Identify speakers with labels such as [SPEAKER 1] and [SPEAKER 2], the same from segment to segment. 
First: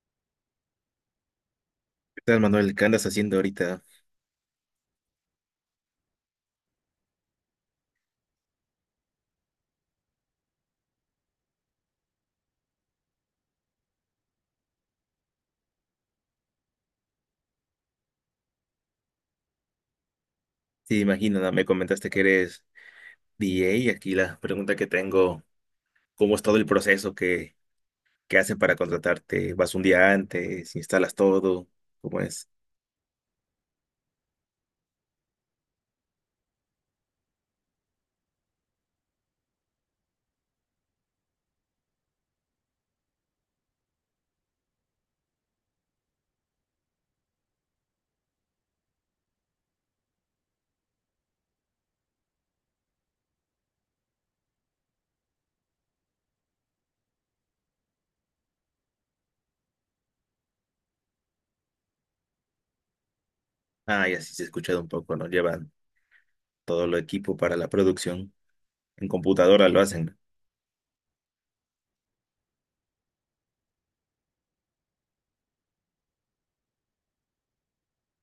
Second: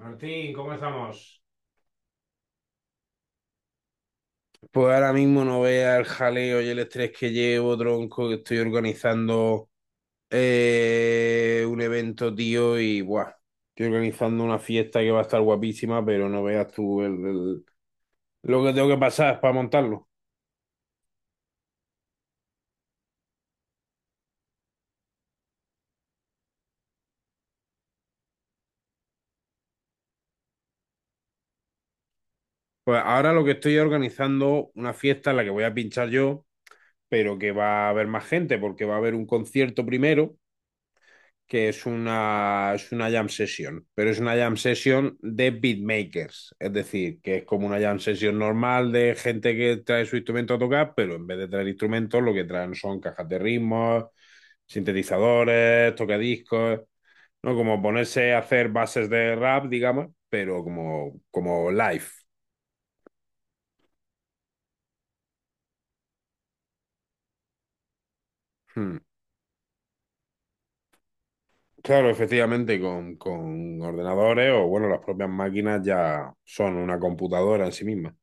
[SPEAKER 1] Martín, ¿cómo estamos?
[SPEAKER 2] Tal, Manuel? ¿Qué andas haciendo ahorita?
[SPEAKER 1] Pues ahora mismo no vea el jaleo y el estrés que llevo, tronco, que estoy organizando un evento, tío, y buah, estoy organizando una fiesta que va a estar guapísima, pero no veas tú lo que tengo que pasar para montarlo.
[SPEAKER 2] Sí, imagino, ¿no? Me comentaste que eres DJ y aquí la pregunta que tengo, ¿cómo es todo el proceso que hacen para contratarte? ¿Vas un día antes? ¿Instalas todo? ¿Cómo es?
[SPEAKER 1] Pues ahora lo que estoy organizando una fiesta en la que voy a pinchar yo, pero que va a haber más gente, porque va a haber un concierto primero que es es una jam session, pero es una jam session de beatmakers, es decir, que es como una jam session normal de gente que trae su instrumento a tocar, pero en vez de traer instrumentos, lo que traen son cajas de ritmos, sintetizadores, tocadiscos, ¿no? Como ponerse a hacer bases de rap, digamos, pero como live.
[SPEAKER 2] Ah, ya sí se ha escuchado un poco, ¿no? Llevan todo el equipo para la producción.
[SPEAKER 1] Hmm.
[SPEAKER 2] En computadora lo hacen.
[SPEAKER 1] Claro, efectivamente, con ordenadores o, bueno, las propias máquinas ya son una computadora en sí misma.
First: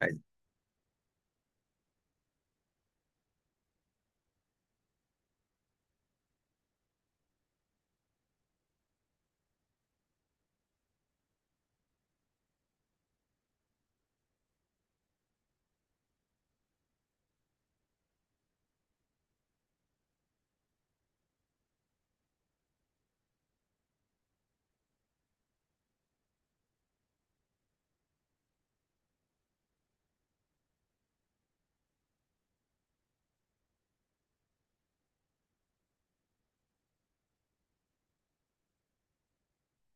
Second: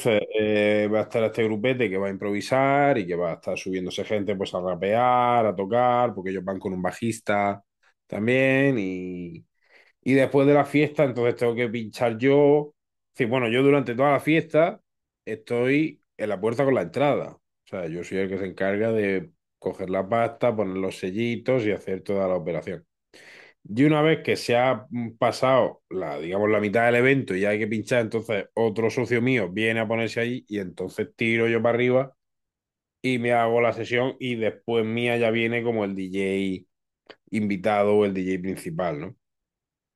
[SPEAKER 2] Ay,
[SPEAKER 1] va a estar este grupete que va a improvisar y que va a estar subiéndose gente pues a rapear, a tocar, porque ellos van con un bajista también. Y después de la fiesta, entonces tengo que pinchar yo. Es decir, bueno, yo durante toda la fiesta estoy en la puerta con la entrada. O sea, yo soy el que se encarga de coger la pasta, poner los sellitos y hacer toda la operación. Y una vez que se ha pasado la, digamos, la mitad del evento y hay que pinchar, entonces otro socio mío viene a ponerse ahí y entonces tiro yo para arriba y me hago la sesión y después mía ya viene como el DJ invitado o el DJ principal, ¿no?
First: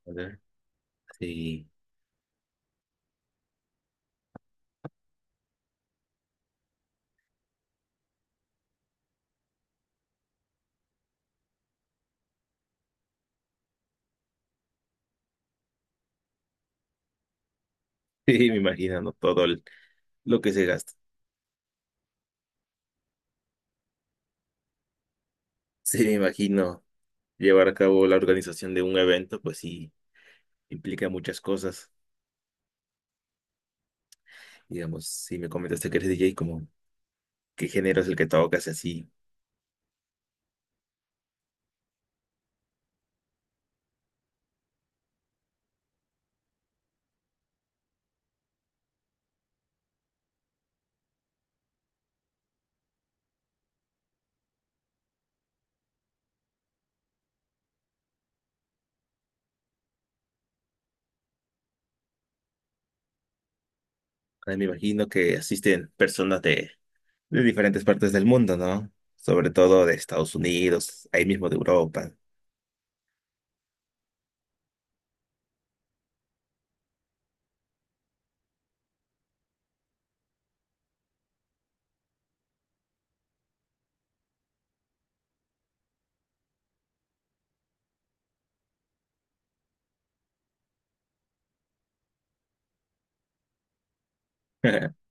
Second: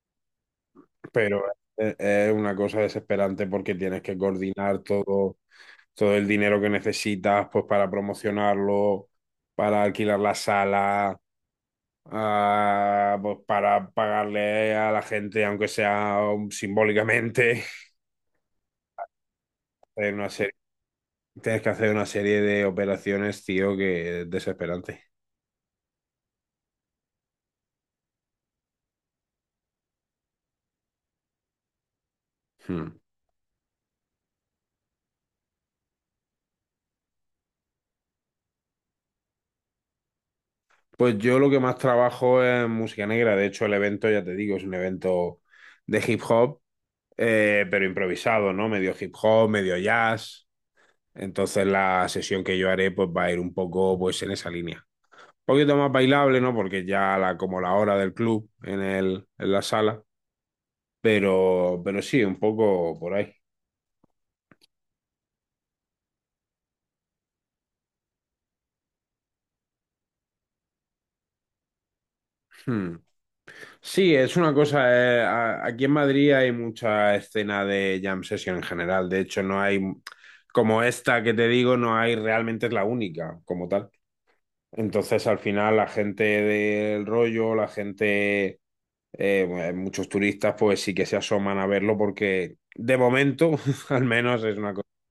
[SPEAKER 2] a ver.
[SPEAKER 1] Pero
[SPEAKER 2] Sí,
[SPEAKER 1] es es una cosa desesperante porque tienes que coordinar todo, todo el dinero que necesitas pues para promocionarlo, para alquilar la sala, pues para pagarle a la gente, aunque sea simbólicamente,
[SPEAKER 2] sí, me imagino, ¿no?
[SPEAKER 1] hacer una
[SPEAKER 2] Lo
[SPEAKER 1] serie-
[SPEAKER 2] que se gasta.
[SPEAKER 1] tienes que hacer una serie de operaciones, tío, que es desesperante.
[SPEAKER 2] Sí, me imagino. Llevar a cabo la organización de un evento, pues sí, implica muchas cosas.
[SPEAKER 1] Hmm.
[SPEAKER 2] Digamos, si me comentaste que eres DJ, qué género es el que tocas y así.
[SPEAKER 1] Pues yo lo que más trabajo es música negra. De hecho, el evento, ya te digo, es un evento de hip hop, pero improvisado, ¿no? Medio hip hop, medio jazz. Entonces la sesión que yo haré, pues va a ir un poco, pues, en esa línea. Un poquito más bailable, ¿no? Porque ya la, como la hora del club en en la sala. Pero sí, un poco por ahí.
[SPEAKER 2] Ahora me imagino que asisten personas de diferentes partes del mundo, ¿no? Sobre todo de Estados Unidos, ahí mismo de Europa.
[SPEAKER 1] Hmm. Sí, es una cosa. Aquí en Madrid hay mucha escena de jam session en general. De hecho, no hay, como esta que te digo, no hay realmente es la única como tal. Entonces, al final, la gente del rollo, la gente, bueno, muchos turistas, pues sí que se asoman a verlo porque de momento, al menos, es una cosa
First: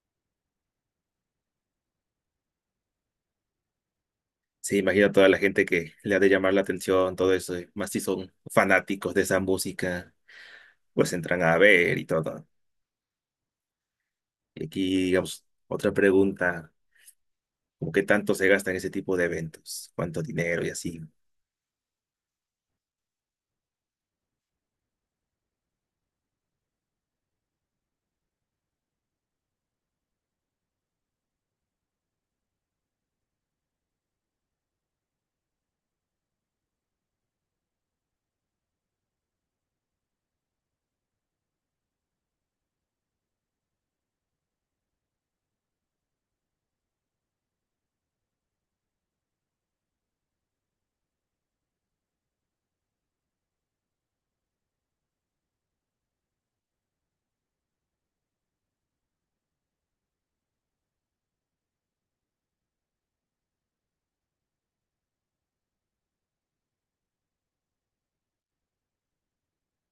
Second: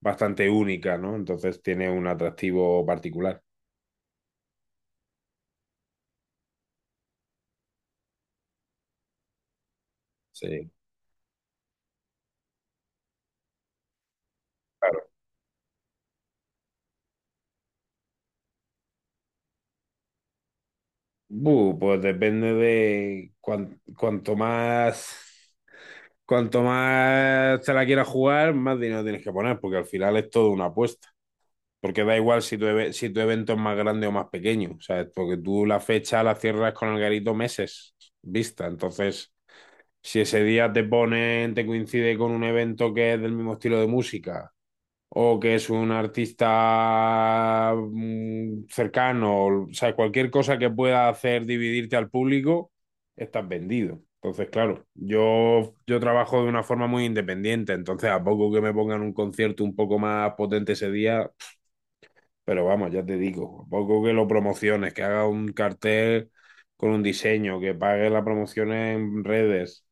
[SPEAKER 1] bastante única, ¿no? Entonces tiene un atractivo particular.
[SPEAKER 2] Sí, imagino a toda la gente que le ha de llamar la atención, todo eso, y más si son fanáticos de esa música,
[SPEAKER 1] Sí.
[SPEAKER 2] pues entran a ver y todo. Y aquí, digamos, otra pregunta, ¿cómo qué tanto se gasta en ese tipo de eventos? ¿Cuánto dinero y así?
[SPEAKER 1] Bu, pues depende de cuanto más te la quieras jugar, más dinero tienes que poner, porque al final es todo una apuesta. Porque da igual si si tu evento es más grande o más pequeño, ¿sabes? Porque tú la fecha la cierras con el garito meses vista. Entonces, si ese día te ponen, te coincide con un evento que es del mismo estilo de música o que es un artista cercano, o sea, cualquier cosa que pueda hacer dividirte al público, estás vendido. Entonces, claro, yo trabajo de una forma muy independiente, entonces a poco que me pongan un concierto un poco más potente ese día, pero vamos, ya te digo, a poco que lo promociones, que haga un cartel con un diseño, que pague la promoción en redes,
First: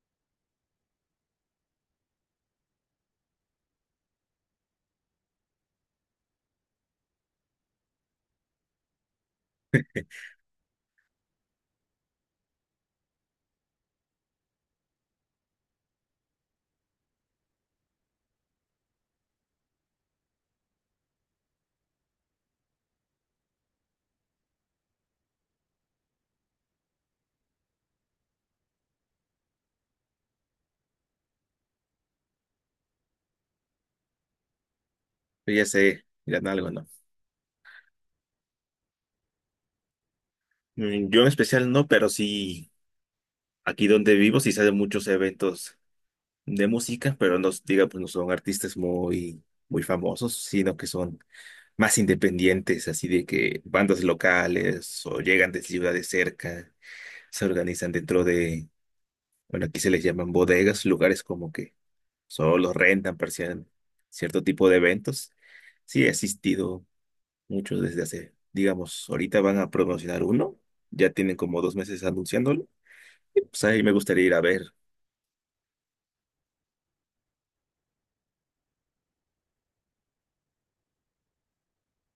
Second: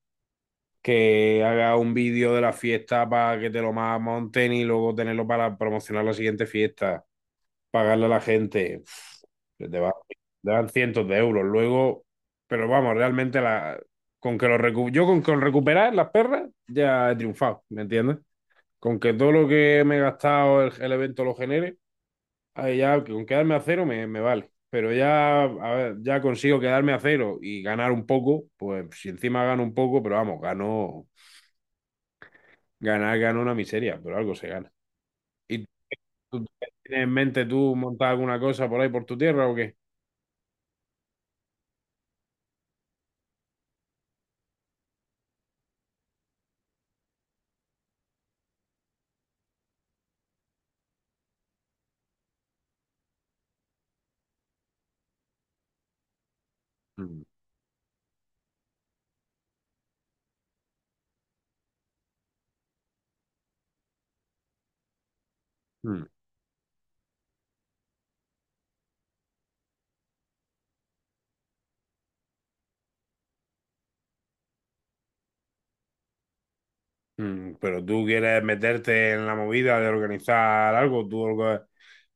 [SPEAKER 1] que haga un vídeo de la fiesta para que te lo monten y luego tenerlo para promocionar la siguiente fiesta, pagarle a la gente, te dan cientos de euros. Luego, pero vamos, realmente la, con que yo con recuperar las perras ya he triunfado, ¿me entiendes? Con que todo lo que me he gastado el evento lo genere, ahí ya con quedarme a cero me vale. Pero ya, a ver, ya consigo quedarme a cero y ganar un poco, pues si encima gano un poco, pero vamos, gano. Ganar gana una miseria, pero algo se gana.
[SPEAKER 2] Pero
[SPEAKER 1] ¿Y
[SPEAKER 2] ya sé,
[SPEAKER 1] tú
[SPEAKER 2] miran algo, ¿no?
[SPEAKER 1] tienes en mente tú montar alguna cosa por ahí por tu tierra o qué?
[SPEAKER 2] Yo en especial no, pero sí, aquí donde vivo sí se hacen muchos eventos de música, pero no, diga, pues no son artistas muy famosos, sino que son más independientes, así de que bandas locales o llegan de ciudades cerca,
[SPEAKER 1] Mm,
[SPEAKER 2] se organizan bueno, aquí se les llaman bodegas, lugares como que solo rentan para cien- cierto tipo de eventos. Sí,
[SPEAKER 1] mm,
[SPEAKER 2] he asistido mucho desde hace, digamos, ahorita van a promocionar uno, ya tienen como dos meses anunciándolo, y pues ahí me gustaría ir a ver.
[SPEAKER 1] mm. Pero tú quieres meterte en la movida de organizar algo,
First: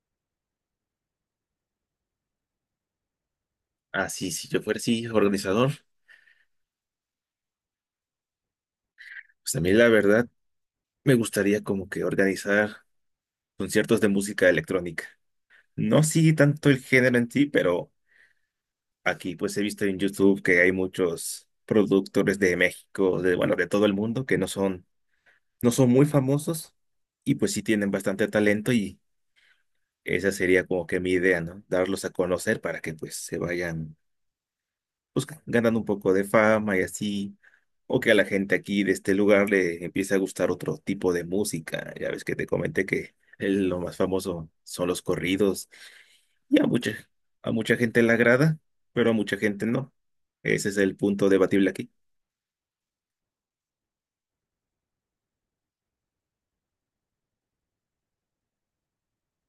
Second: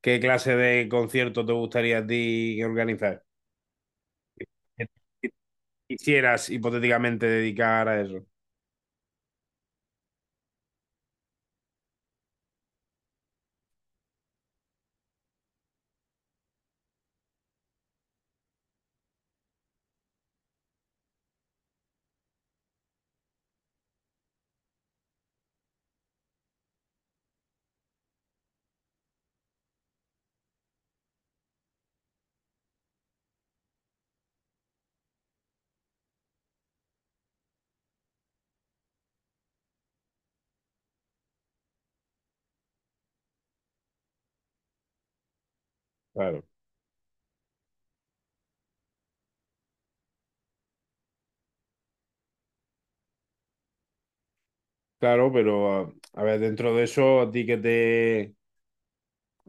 [SPEAKER 1] ¿qué clase de concierto te gustaría a ti organizar?
[SPEAKER 2] Así,
[SPEAKER 1] ¿Qué
[SPEAKER 2] si yo fuera, sí, organizador.
[SPEAKER 1] Quisieras hipotéticamente dedicar a eso.
[SPEAKER 2] Pues a mí la verdad me gustaría como que organizar conciertos de música electrónica. No sigue tanto el género en sí, pero aquí pues he visto en YouTube que hay muchos productores de México, de bueno, de todo el mundo que no son muy famosos y pues sí tienen bastante talento, y esa sería como que mi idea, ¿no? Darlos a conocer para que pues se vayan pues ganan un poco de fama y así, o que a la gente aquí de este lugar le empiece a gustar otro tipo de música. Ya ves que te comenté que lo más famoso son los corridos
[SPEAKER 1] Claro,
[SPEAKER 2] y a a mucha gente le agrada, pero a mucha gente no. Ese es el punto debatible aquí.
[SPEAKER 1] claro, pero a ver, dentro de eso, ¿a ti qué te,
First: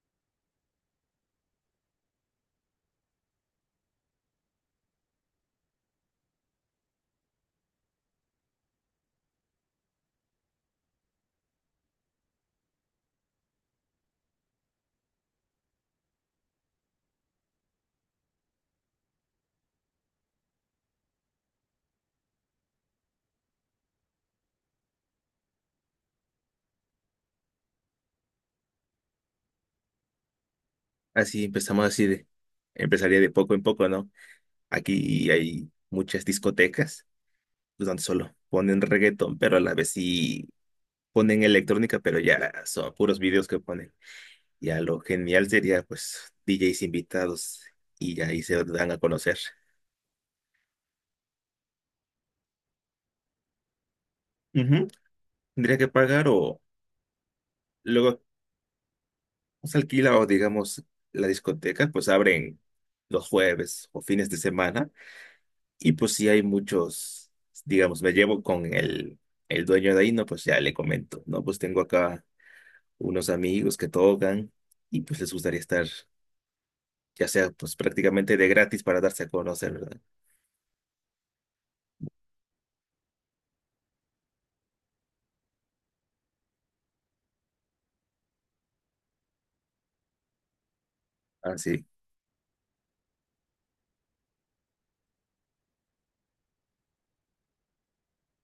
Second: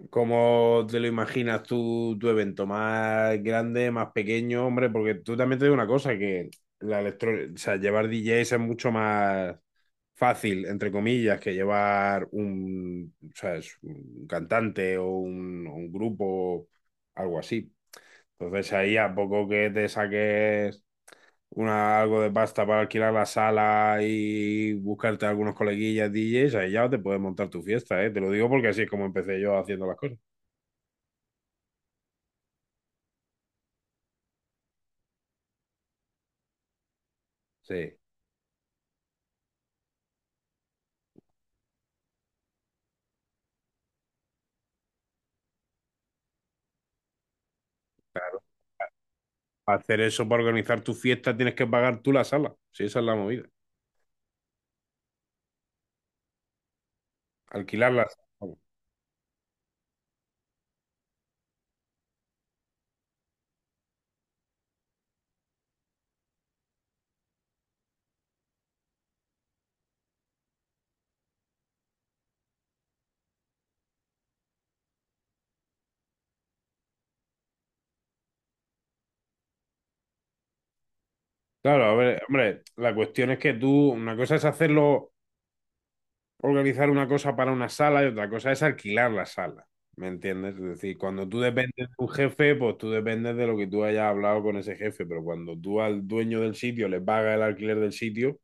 [SPEAKER 1] ¿cómo te lo imaginas tú, tu evento? ¿Más grande, más pequeño? Hombre, porque tú también te digo una cosa, que la electro, o sea, llevar DJs es mucho más fácil, entre comillas, que llevar ¿sabes? Un cantante o un grupo, algo así. Entonces ahí a poco que te saques algo de pasta para alquilar la sala y buscarte algunos coleguillas DJs, ahí ya te puedes montar tu fiesta, ¿eh? Te lo digo porque así es como empecé yo haciendo las cosas.
[SPEAKER 2] Así empezamos así de, empezaría de poco en poco, ¿no? Aquí hay muchas discotecas pues,
[SPEAKER 1] Sí,
[SPEAKER 2] donde solo ponen reggaetón, pero a la vez sí ponen electrónica, pero ya son puros videos que ponen. Ya lo genial sería, pues, DJs invitados y ya ahí
[SPEAKER 1] claro.
[SPEAKER 2] se dan a conocer.
[SPEAKER 1] Para hacer eso, para organizar tu fiesta, tienes que pagar tú la sala. Sí, esa es la movida.
[SPEAKER 2] Ujú. Tendría que pagar o
[SPEAKER 1] Alquilar la
[SPEAKER 2] luego
[SPEAKER 1] sala. Vamos.
[SPEAKER 2] se alquila, o digamos la discoteca, pues abren los jueves o fines de semana y pues si hay muchos, digamos, me llevo con el dueño de ahí, no, pues ya le comento, no, pues tengo acá unos amigos que tocan y pues les gustaría estar, ya sea pues prácticamente de gratis para darse a conocer, ¿verdad?
[SPEAKER 1] Claro, a ver, hombre, la cuestión es que tú, una cosa es hacerlo, organizar una cosa para una sala y otra cosa es alquilar la sala. ¿Me entiendes? Es decir, cuando tú dependes
[SPEAKER 2] Así,
[SPEAKER 1] de un jefe, pues tú dependes de lo que tú hayas hablado con ese jefe, pero cuando tú al dueño del sitio le pagas el alquiler del sitio,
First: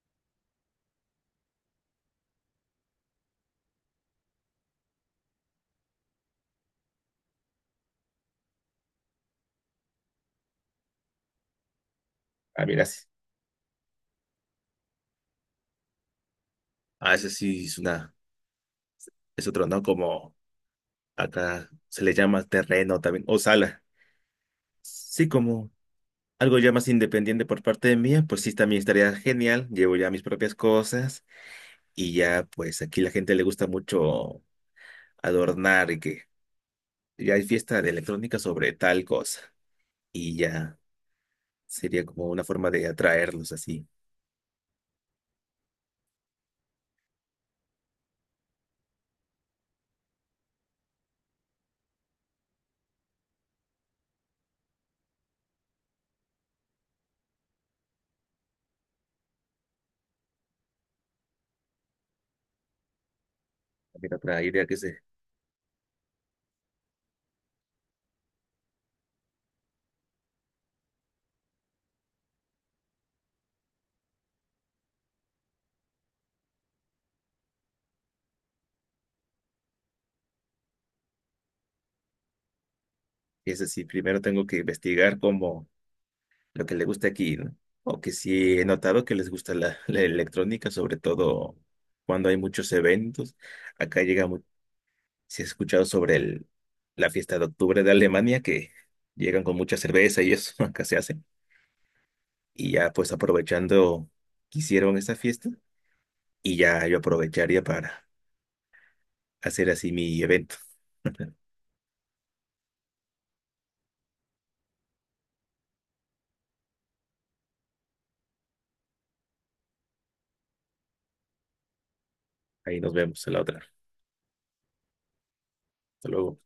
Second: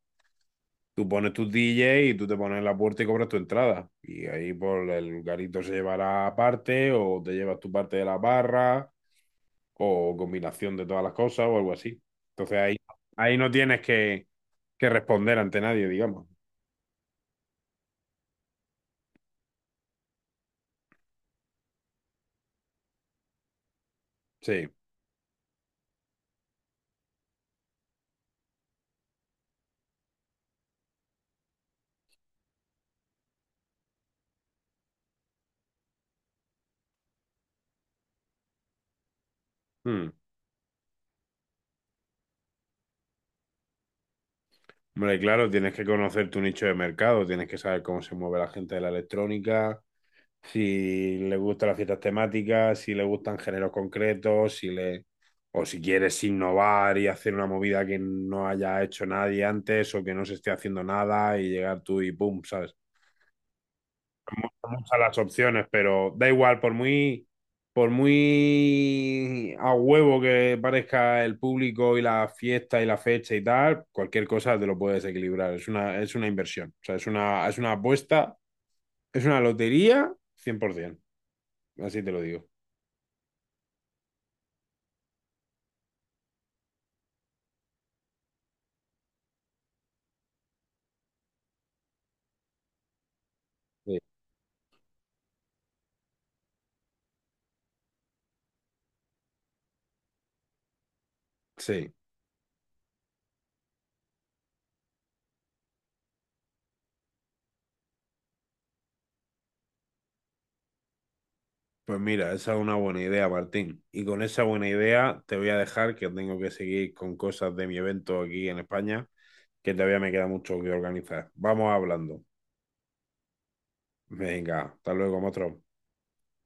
[SPEAKER 1] tú pones tus DJ y tú te pones en la puerta y cobras tu entrada. Y ahí por el garito se llevará parte o te llevas tu parte de la barra o combinación de todas las cosas o algo así. Entonces
[SPEAKER 2] ah,
[SPEAKER 1] ahí,
[SPEAKER 2] mira, sí.
[SPEAKER 1] ahí no tienes que responder ante nadie, digamos.
[SPEAKER 2] Ah, esa sí es una es otro, ¿no? Como acá se le llama terreno también, o sala.
[SPEAKER 1] Sí.
[SPEAKER 2] Sí, como algo ya más independiente por parte de mía, pues sí, también estaría genial. Llevo ya mis propias cosas, y ya, pues aquí la gente le gusta mucho adornar y que ya hay fiesta de electrónica sobre tal cosa.
[SPEAKER 1] Mm.
[SPEAKER 2] Y ya sería como una forma de atraerlos así.
[SPEAKER 1] Hombre, claro, tienes que conocer tu nicho de mercado, tienes que saber cómo se mueve la gente de la electrónica, si le gustan las fiestas temáticas, si le gustan géneros concretos, si le o si quieres innovar y hacer una movida que no haya hecho nadie antes o que no se esté haciendo nada y llegar tú y pum, ¿sabes?
[SPEAKER 2] También otra idea que
[SPEAKER 1] Muchas
[SPEAKER 2] se,
[SPEAKER 1] las opciones, pero da igual, por muy a huevo que parezca el público y la fiesta y la fecha y tal, cualquier cosa te lo puedes equilibrar, es una inversión, o sea, es una apuesta, es una lotería 100%, así te lo digo.
[SPEAKER 2] que es así, primero tengo que investigar cómo lo que le gusta aquí, ¿no? O que sí he notado que les gusta la electrónica, sobre todo cuando hay muchos eventos.
[SPEAKER 1] Sí,
[SPEAKER 2] Acá llega, si has escuchado sobre la fiesta de octubre de Alemania, que llegan con mucha cerveza y eso, acá se hace.
[SPEAKER 1] sí.
[SPEAKER 2] Y ya pues aprovechando que hicieron esa fiesta, y ya yo aprovecharía para hacer así mi evento.
[SPEAKER 1] Pues mira, esa es una buena idea, Martín. Y con esa buena idea te voy a dejar que tengo que seguir con cosas de mi evento aquí en España, que todavía me queda mucho que organizar. Vamos hablando.
[SPEAKER 2] Ahí nos vemos a la otra.
[SPEAKER 1] Venga, hasta luego, otro.
[SPEAKER 2] Hasta luego.